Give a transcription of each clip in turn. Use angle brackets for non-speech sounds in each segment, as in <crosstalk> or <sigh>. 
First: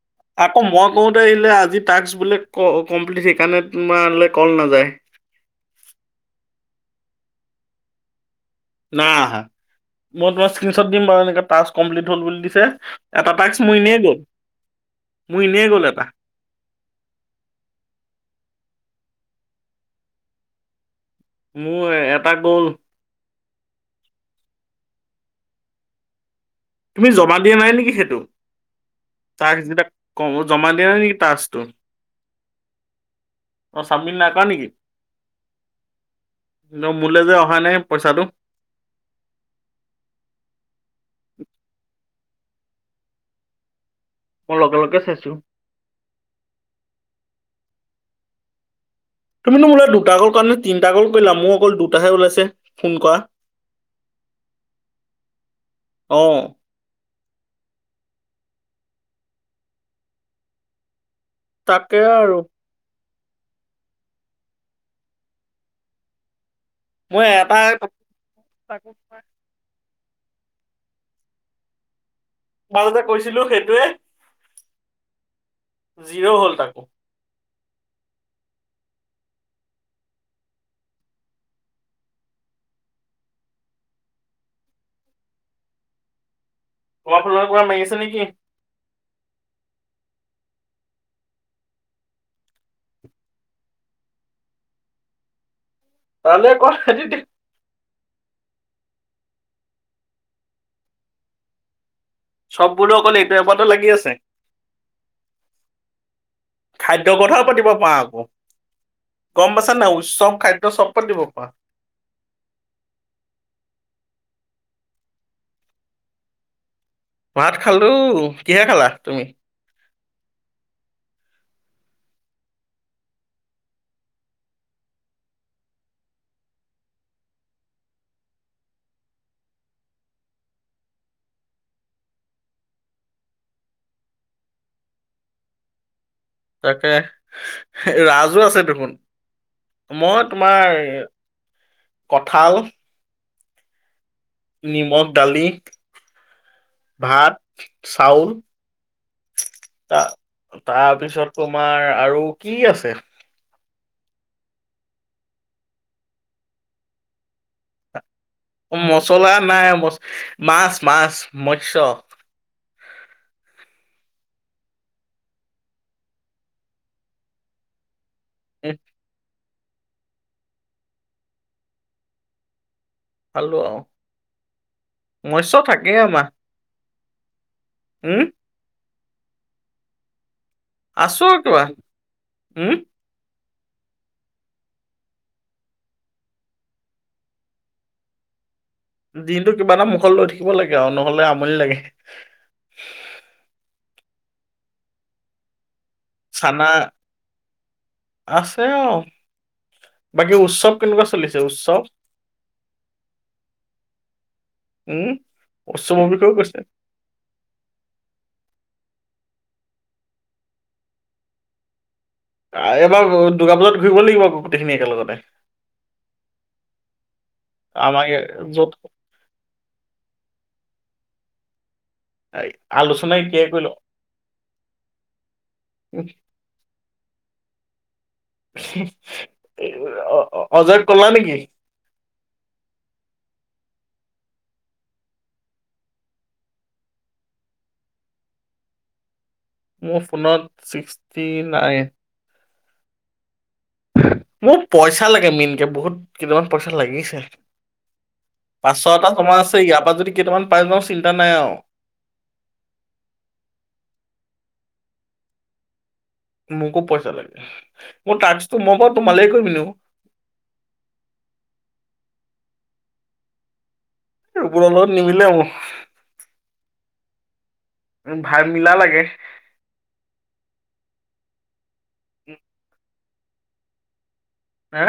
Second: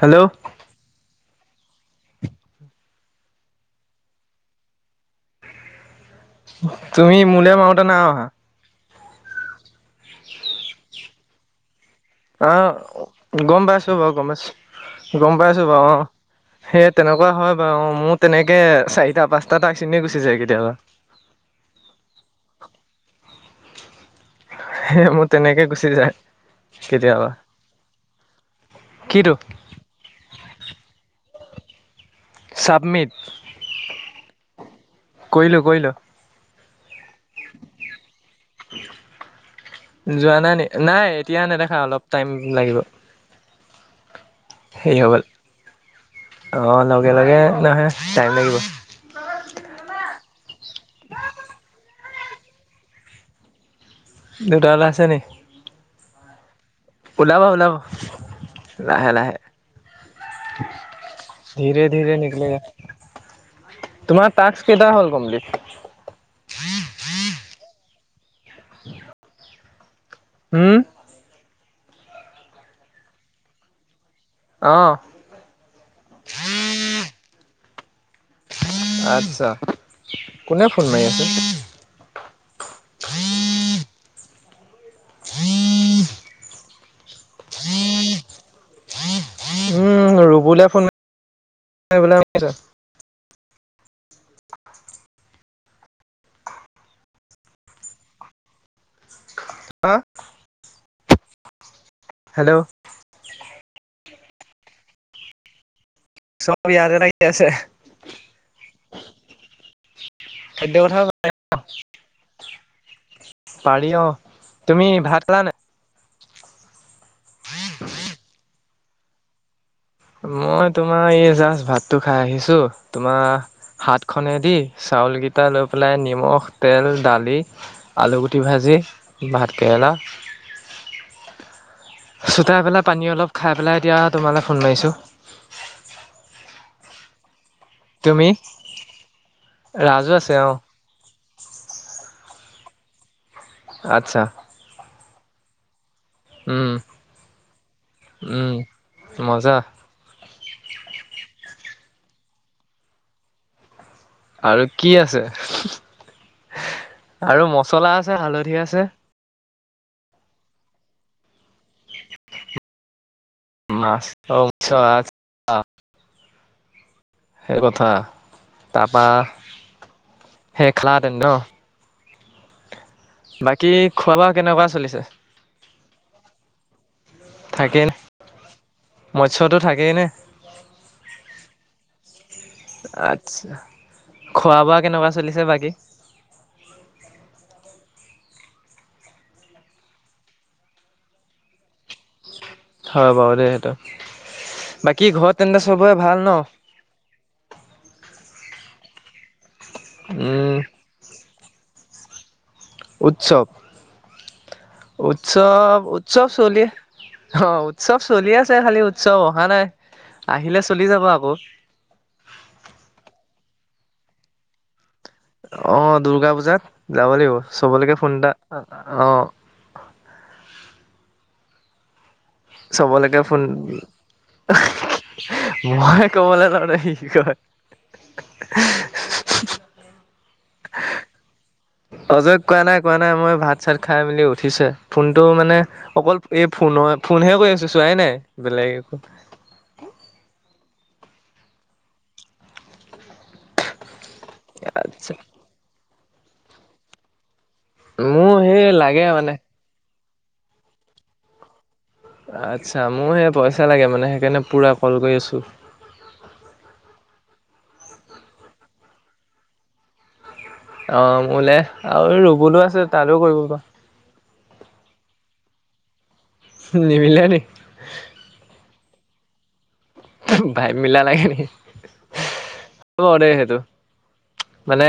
Hello আকৌ মই কওঁতে এইলে আজি টাক্স বোলে ক কমপ্লিট সেইকাৰণে তোমালে কল নাযায়। তুমি মোলেও মাৰোঁতে নাই অহা। নাই অহা, মই তোমাৰ স্ক্ৰিনশ্বট দিম বাৰু এনেকে টাস্ক কমপ্লিট হ'ল বুলি আ, দিছে। এটা টাস্ক গম মোৰ পাইছো এনেই বাৰু গ'ল গম পাইছো, গম মোৰ এনেই পাইছো বাৰু গ'ল অ। এটা সেই তেনেকুৱা হয় বাৰু মোৰ তেনেকে চাৰিটা পাঁচটা টাস্ক এনে গুচি যায় কেতিয়াবা। মোৰ এটা গ'ল এ, মোৰ তেনেকে গুচি যায়। তুমি কেতিয়াবা জমা দিয়া নাই নেকি সেইটো, কিটো টাস্ক গীতা জমা দিয়া নাই নেকি টাস্কটো? চাবমিট অ', চাবমিট নাই কৰা নেকি? কৰিলো কৰিলো মোলে যে অহা নাই পইচাটো যোৱা নাই নি নাই তেতিয়া নেদেখা অলপ টাইম লাগিব। মই লগে সেৰি লগে হৈ গ'ল চাইছো অ', লগে লগে নাহে টাইম লাগিব। তুমিনো মোৰলৈ দুটা ক'ল কৰাণে তিনিটা ক'ল কৰিলা মোৰ অকল দুটাহে ওলাইছে ফোন কৰা। দুটা উলাইছো নি? অ', উলাব উলাব লাহে লাহে। ধীৰে তাকে ধীৰে আৰু নিকলেগা। তোমাৰ টাস্ক কেইটা হ'ল কমপ্লিট? এটাৰ হুম? মাজতেই কৈছিলোঁ সেইটোয়ে। অ', জিৰ' হ'ল তাকো আচ্ছা কোনে ফোন মাৰি আছে? <inaudible> <inaudible> খোৱা ফুলৰ কৱা মাৰি আছে নেকি? ৰুবলে ফোন তাললৈ ক হাঁ? চব বোলো অকল এইটো এপটে লাগি আছে। চব ইয়াতে খাদ্য লাগি কথাও আছে। পাতিব পাৰা আকৌ গম পাইছা নাই উৎসৱ খাদ্য খাদ্যৰ চব কথা পাতিব পাৰা প পাৰি অ', তুমি ভাত খালা নে? ভাত খালো কিহে খালা তুমি? মই তোমাৰ এই জাষ্ট ভাতটো খাই আহিছো তোমাৰ হাত খনে দি চাউল কিটা লৈ পেলাই নিমখ তেল দালি আলুগুটি ভাজি দি ভাত কেৰেলা চোতাই পেলাই পানী অলপ খাই পেলাই এতিয়া তোমালৈ ফোন মাৰিছোঁ। <inaudible> তাকে। তুমি? ৰাজো আছে দেখোন, ৰাজু মই আছে অ'। তোমাৰ কঁঠাল আচ্ছা। নিমখ দালি। উম, ভাত, চাউল উম, মজা। তা তাৰপিছত তোমাৰ আৰু কি আছে? আৰু কি আছে আৰু মচলা আছে। আ, হালধি আছে। মচলা নাই ম মাছ মাছ মৎস। মাছ উছ সেই কথা তাৰপা, সেই খেলাতেন ন' খালো বাকী আৰু খোৱা বোৱা কেনেকুৱা চলিছে? মৎস্য থাকেই আমাৰ থাকেই নে উম মৎসয়তো থাকেই নে? আছোঁ কিবা উম, আচ্ছা খোৱা বোৱা কেনেকুৱা চলিছে বাকী? দিনটো কিবা এটা মুখত লৈ থাকিব লাগে আৰু নহ'লে আমনি লাগে। হয় বাৰু দেই সেইটো, বাকী ঘৰত তেন্তে চব চবেৰে ভাল ন? চানা অ', বাকী উম উৎসৱ কেনেকুৱা চলিছে উৎসৱ? উৎসৱ। উম উৎসৱ - উৎসৱৰ উৎসৱ বিষয়েও কৈছে চলি অ', উৎসৱ চলি আছে খালি চব অহা নাই আহিলে চলি যাব আকৌ। এবাৰ দুগা বজাত ঘূৰিব লাগিব আকৌ গোটেইখিনি একেলগতে। অ' দূৰ্গা পূজাত যাব লাগিব চবলৈকে আমাৰ ফোন এটা য'ত অ', <inaudible> আলোচনা চবলৈকে ফোন, এতিয়াই কৰি লওঁ মই কবলৈ কৰ দেহি। কি অজয়ক কলা নেকি? অজয়ক কোৱা নাই কোৱা নাই মই ভাত চাত খাই মেলি উঠিছে ফোনটো মানে অকল এই ফোনত মই ফোনহে কৰি আছোঁ চোৱাই নাই বেলেগ একো। মোৰ ফোনত ছিক্সটি নাইন। মোৰ পইচা আচ্ছা লাগে মেইনকে, বহুত কেইটামান পইচা লাগিছে। মোৰ সেই পাঁচশ লাগে এটা মানে জমা আছে ইয়াৰ পৰা যদি কেইটামান পাই যাওঁ চিন্তা নাই আৰু। আচ্ছা মোৰ সে পইচা লাগে মানে সেইকাৰণে পুৰা কল কৰি আছোঁ। মোকো পইচা লাগে, মোৰ টাস্কটো মই বাৰু তোমালেই কৰিম এনেও। অ', মোলে আৰু ৰুবলো আছে তালেও কৰিব পৰা। এইবোৰৰ লগত নিমিলে মোৰ। নিমিলে নি? উম, ভাইব মিলা লাগে। ভাইব মিলা লাগে নি? উম, হয় বাৰু দে সেইটো মানে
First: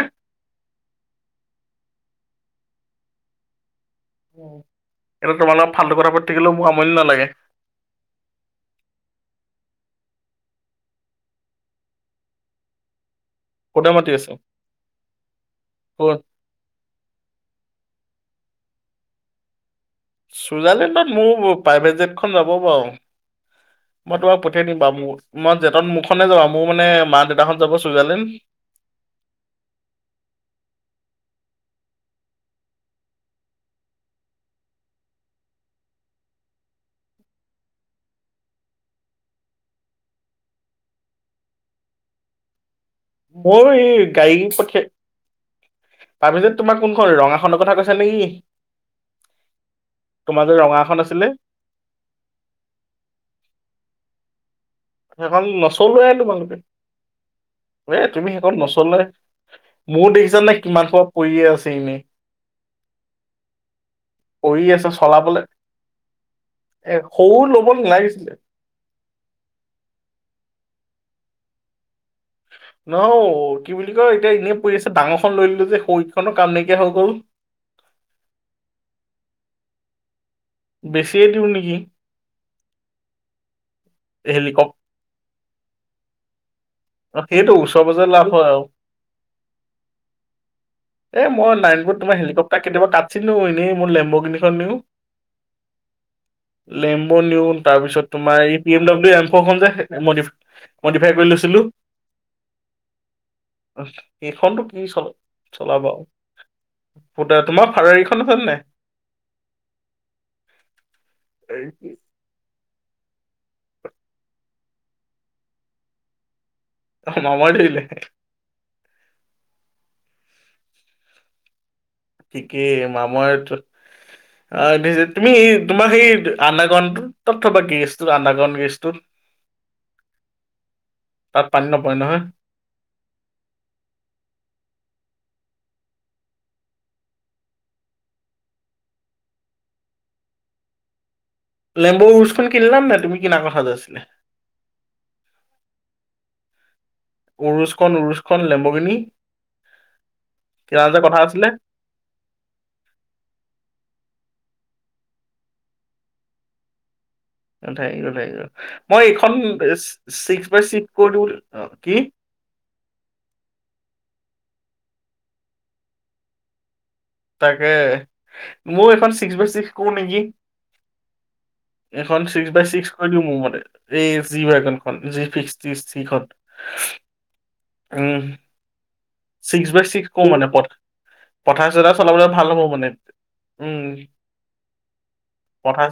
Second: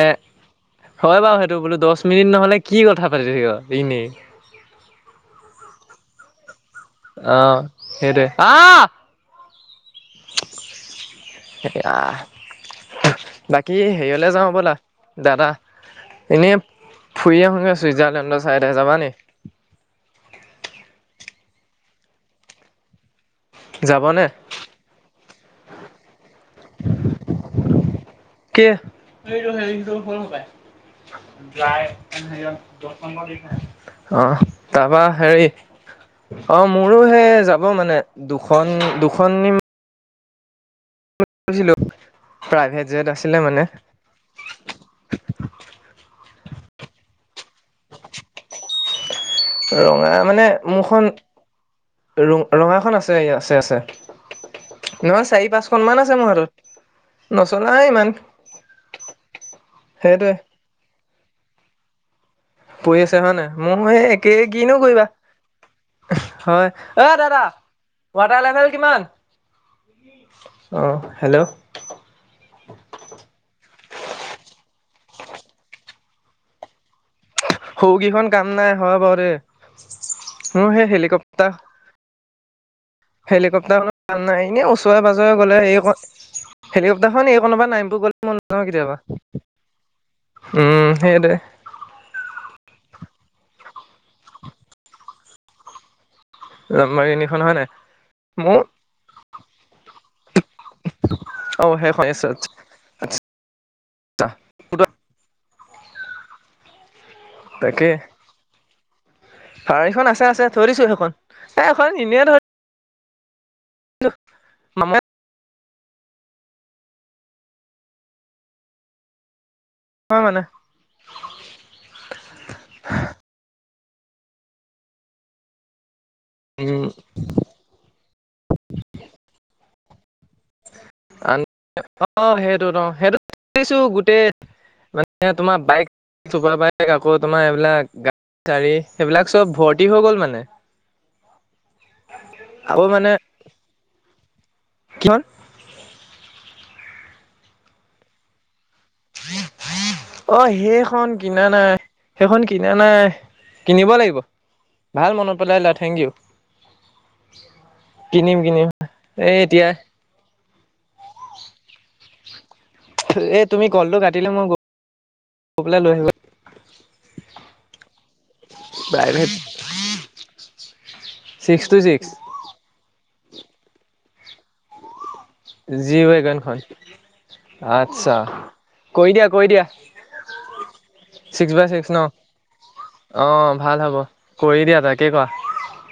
হয় বাৰু সেইটো বোলো দশ মিনিট নহলে কি কথা পাতি থাকিবা? এটো তোমাৰ লগত ফাল্টু কথা পাতি থাকিলেও মোৰ আমনি নালাগে অ', সেইটোৱে। সেয়া বাকী হেৰিয়লে যাওঁ ব'লা ক'তে দাদা মাতি আছো এনেই ফুৰি ক'ত আহোঁগে চুইজাৰলেণ্ডৰ চাইডে যাবা নি? চুইজাৰলেণ্ডত মোৰ প্ৰাইভেট জেটখন যাব বাৰু মই যাবনে তোমাক পঠিয়াই দিম বাৰু ম মই জেতট মুখনে যাবা মোৰ মানে মা দেউতা হত যাব চুইজাৰলেণ্ড কি এইটো হেৰিটো হ'ল সপাই। অ', তাৰপা হেৰি অ', মোৰো সে যাব মানে দুখন দুখন নিম ছিলো প্ৰায়ভেট ময়ো এই গাড়ী পঠিয়াই তাৰ পিছত তোমাৰ কোনখন ৰঙা খনৰ কথা কৈছা নেকি? ৰঙা তোমাৰ মানে যে ৰঙা এখন মোৰখন আছিলে ৰঙাখন আছে - আছে - আছে। নহয় সেইখন চাৰি পাঁচখন মান নচলোৱাই আছে মোৰ হাতত তোমালোকে। নচলাই এ ইমান তুমি শেষত নচলে মোৰ সেইটোৱে দেখিছা নে কিমান সোপা পৰিয়ে আছে ছেমে। পৰি আছে হয় নাই, মোৰ সেই একেই কৰি কিনো আছে কৰিবা? চলাবলে হয় এ সৰু দাদা ল'ব নালাগিছিলে ৱাটাৰ লেভেল কিমান? অ', হেল্ল' ন' কি বুলি কৈ এতিয়া এনেই পৰি আছে। ডাঙৰখন লৈ ললোঁ যে শৰিখনো কাম নাইকিয়া হৈ গ'ল। সৰুকেইখন কাম নাই হয় বাৰে মোৰ সেই বেছিয়ে দিওঁ হেলিকপ্তাৰ নেকি হেলিকপ্টাৰ ম ভাল নাই এনে হেলিকপ ওচৰে পাজৰে গ'লে এইকন হেলিকপ্টাৰখন সেইটো এইখনৰ পৰা ওচৰে নাৰায়ণপুৰ পাজৰে লাভ গ'লে মই লৈ হয় আৰু যাওঁ কেতিয়াবা, উম, এ সেইটোৱে মই নাৰায়ণপুৰত তোমাৰ হেলিকপ্তাৰ কেতিয়াবা কাটছিন <unintelligible> এনেই মই লেম্বৰগিনি খন নিও। লেম্ব লম্বাৰগিনিখন নিউ হয় নাই তাৰপিছত তোমাৰ এই মোৰ পি এম ডাব্লিউ এমফ'ৰ খন যে মদি মদিফাই কৰি লৈছিলোঁ। এছত এই খনটো কি চল চলাবা আও। তোমাৰ তাকে ফাৰাৰীখন হ'ল নাই? ফাৰাৰীখন আছে আছে থৈ দিছোঁ সেইখন এ সেইখন এনেই <unintelligible> অ', মামৰে ধৰিলে? হয় মানে। ঠিকেই মামৰ তুমি তোমাৰ সেই উম আণ্ডাৰগ্ৰাউণ্ডটো ক'ত থ'বা, গেৰেজটো আণ্ডাৰগ্ৰাউণ্ড গেৰেজটো? অ', সেইটো ন' সেইটো থৈছো গোটেই মানে তোমাৰ বাইক চোপা বাইক আকৌ তোমাৰ এইবিলাক গা চাৰী সেইবিলাক চব ভৰ্তি হৈ গল মানে। লেম্ব উৰোছ খন কিনিলা নাই তুমি কিনা কথা যে আছিলে? কি খন? উৰুচখন উৰুচখন লেম্ব গিনি। অ', সেইখন কিনা নাই, সেইখন কিনা নাই, কিনিব লাগিব। ভাল মনত পেলাই দিলা থেংকিইউ। মই এইখন এই এতিয়া ছিক্স বাই চিক্স কৰিলোঁ অ', কি? এ তুমি কলটো কাটিলে মই গৈ পেলাই লৈ আহিব তাকে মোৰ এখন প্ৰাইভেট ছিক্স বাই ছিক্স কৰোঁ নেকি? ছিক্স টু এইখন ছিক্স বাই ছিক্স কৰি দিওঁ মোৰ মতে এই জিৱেগন খন। ছিক্সটি জি ছিক্সত ৱেগনখন আচ্ছা উম, কৰি দিয়া কৰি দিয়া ছিক্স বাই ছিক্স কৰোঁ মানে পথ ছিক্স বাই পথাৰ ছিক্স চথাৰ ন চলাবলৈ ভাল হব মানে অ ভাল উম, হ'ব কৰি দিয়া তাকে কোৱা পথাৰ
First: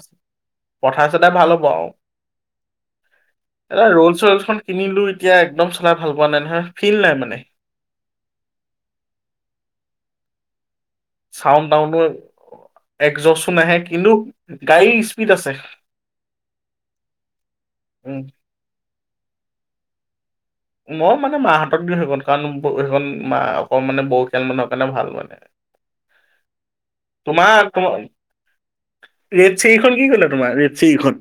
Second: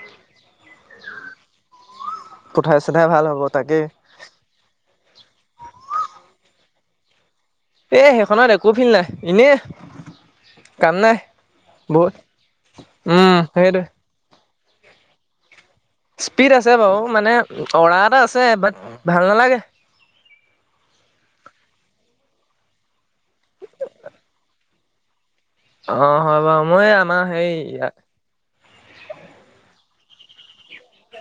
পথাৰ চতাৰ ভাল হ'ব আৰু। পঠাই চঠাই ভাল হ'ব তাকেই এটা ৰল চয়েলচ খন কিনিলো এতিয়া একদম চলাই ভাল পোৱা নাই নহয় ফিল নাই মানে। এ সেইখনত একো ফিল নাই এনে চাউন টাউনো উম একজচো নাহে সেইটোৱে কিন্তু গাড়ীৰ স্পীড আছে। স্পীড আছে বাৰু মানে অৰা উম এটা আছে বাট ভাল নালাগে। মই মানে মাহঁতক দিওঁ সেইখন কাৰণ সেইখন মা অক মানে বয়খীয়াল মানুহৰ কাৰণে ভাল মানে। অ', হয় বাৰু মই এই আমাৰ তোমাৰ সেইয়া খন কি কৰিলা তোমাৰ <unintelligible> খন?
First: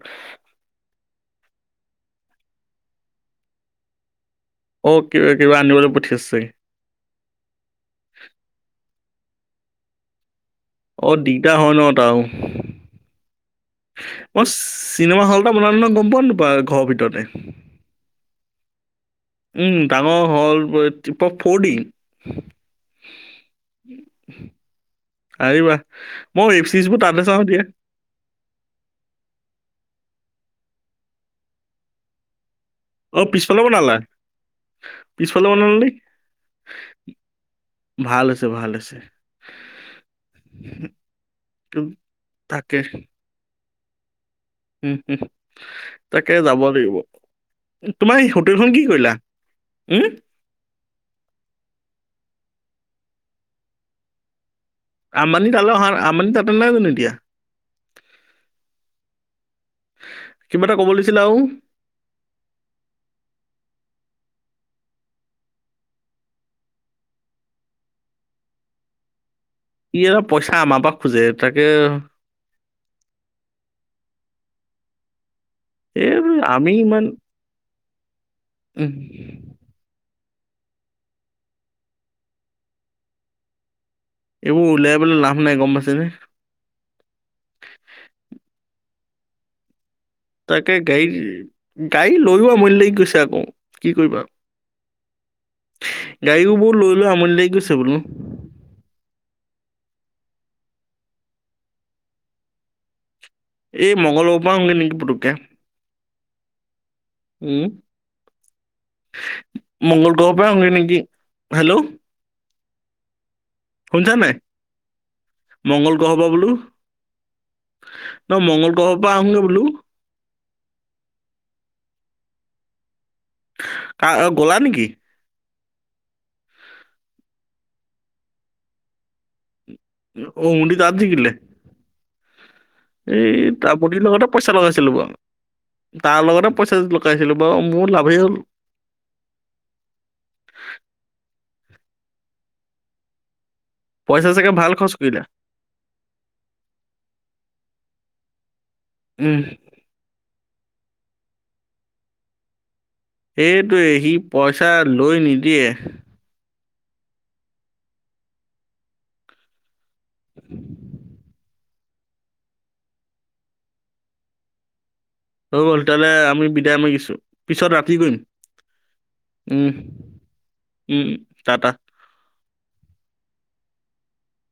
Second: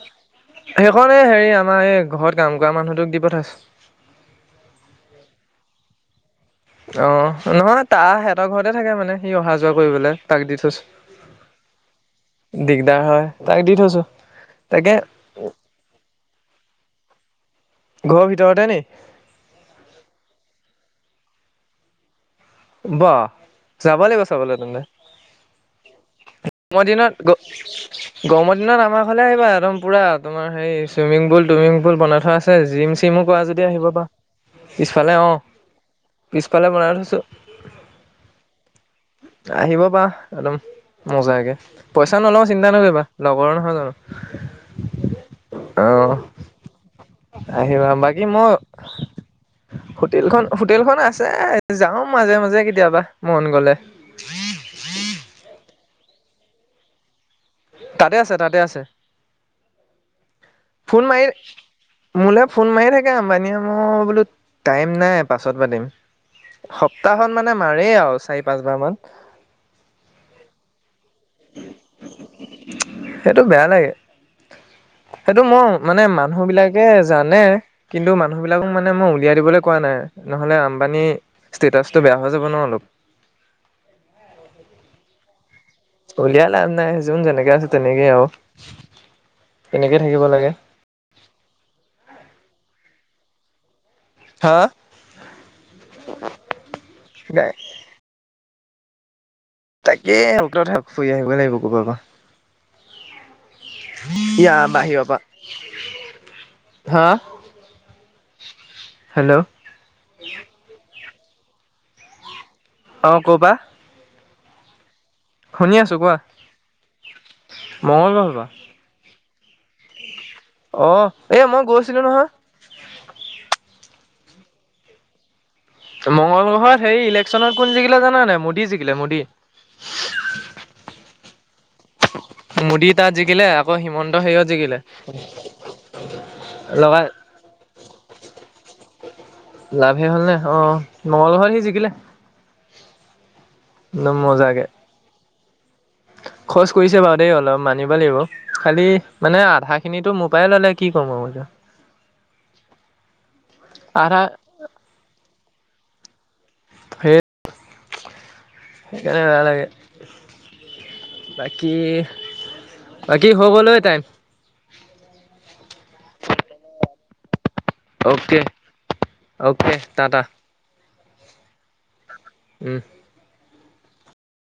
সেইখন এই হেৰি আমাৰ এই ঘৰত কাম কৰা মানুহটোক দি পঠাইছো। অ', কি কিবা আনিবলৈ পঠিয়াইছে? অ', নহয় তাৰ সিহঁতৰ ঘৰতে থাকে মানে সি অহা যোৱা কৰিবলৈ। তাক দি অ দিগদাৰ হয় ন তাৰো থৈছো দিগদাৰ হয়। তাক দি থৈছো মই তাকে চিনেমা হল এটা বনাম নহয় গম পোৱা নোপোৱা ঘৰৰ ভিতৰতে। ঘৰৰ ভিতৰতে নি উম, ডাঙৰ হ'ল টিপ টপ ফ'ৰ ডি। বাহ যাব লাগিব চাবলৈ তেন্তে। আহিবা মই এইফ গৰমৰ চিজ বোৰ দিনত তালে যাওঁ দিয়ে গৰমৰ দিনত আমাৰ ঘৰলেই আহিবা একদম পুৰা তোমাৰ হেৰি চুইমিং পুল টুইমিং পুল বনাই থোৱা আছে। আছে জিম চিমো অ' কৰা পিছফালে যদি আহিব বনালা? পাৰা। পিছফালে অ', বনালা নে? পিছফালে বনাই থৈছো। ভাল হৈছে ভাল হৈছে। আহিব পাৰা একদম মজাকে উম, পইচা নলও চিন্তা তাকে, নকৰিবা লগৰ নহয় জানো। উম, উম, অ', তাকে যাব লাগিব। আহিবা বাকী তোমাৰ মই হোটেলখন কি কৰিলা? উম, হোটেলখন - হোটেলখন আছে যাওঁ মাজে মাজে কেতিয়াবা মন গলে। আমনি তাতে নাই যানো এতিয়া? তাতে আছে তাতে আছে। কিবা এটা ক'ব ফোন লাগিছিলে মাৰি আৰু। মোলৈ ফোন মাৰি থাকে আম্বানীয়ে মই বোলো টাইম নাই পাছত পাতিম। সপ্তাহত মানে মাৰে আৰু চাৰি পাঁচবাৰ মান। ই অলপ পইচা আমাৰ পৰা খোজে তাকে সেইটো বেয়া লাগে। সেইটো মোৰ মানে এই মানুহ আমি বিলাকে ইমান যানে, কিন্তু মানুহ বিলাকক মানে উম, মই উলিয়াই দিবলৈ কোৱা নাই। নহলে আম্বানী ষ্টেটাচটো বেয়া হৈ যাব ন' অলপ। এইবোৰ উলিয়াই পেলে লাভ নাই গম পাইছেনে? উলিয়াই লাভ নাই যোন যেনেকে আছে তেনেকেই আৰু তেনেকে থাকিব লাগে তাকে গাড়ী গাড়ী লৈও আমনি লাগি গৈছে আকৌ। কি কৰিবা হা গাড়ীবোৰ লৈ লৈ আমনি গাই লাগি গৈছে বোলো। তাকে সকল ফুৰি আহিব লাগিব ক'ব পৰা। এই মঙ্গলবাৰৰ পৰা আহোঁগৈ নেকি বাহিৰৰপৰা পুটুককে। হাঁ? উম। মংগল গ্ৰহৰ পৰা আহোঁগে নেকি হেল্ল' অ', কৰপৰা? শুনিছা নাই? শুনি মংগল আছো কোৱা গ্ৰহৰ পৰা বোলো, মঙ্গল গ্ৰহৰ পৰা ন' মংগল গ্ৰহৰ পৰা আহোগৈ বোলো অ', এ মই গৈছিলো নহয়। কা গলা নেকি? মংগলগ্ৰহত সেই ইলেকশ্যনত কোন জিকিলে জানা নাই মোদী জিকিলে মোদী। অ', মোদী তাত জিকিলে? মোদী তাত এই জিকিলে আকৌ তাপ্ৰতি হিমন্ত লগতে হেৰিয়ত পইচা জিকিলে লগাইছিলো বাৰু, তাৰ লগতে পইচা লগাই লকাইছিলো বাৰু। অ', মোৰ লাভেই হ'ল। লাভে হ'ল নে অ', নহলে হয় সি জিকিলে। পইচা চাগে ভাল খৰছ কৰিলা? খৰছ কৰিছে বাৰু দেই অলপ মানিব লাগিব, খালি উম, মানে আধা খিনিতো মো পাই ললে কি কম আৰু এতিয়া? এইটোৱে সি আধা পইচা লৈ নিদিয়ে। সেই সেইকাৰনে নালাগে। কি বাকী হৈ গল অ'ই, টাইম। হৈ গ'ল, তেতিয়া হ'লে আমি বিদায় মাৰিছো। পিছত ৰাতি কৰিম উম, উম, টাটা। উম,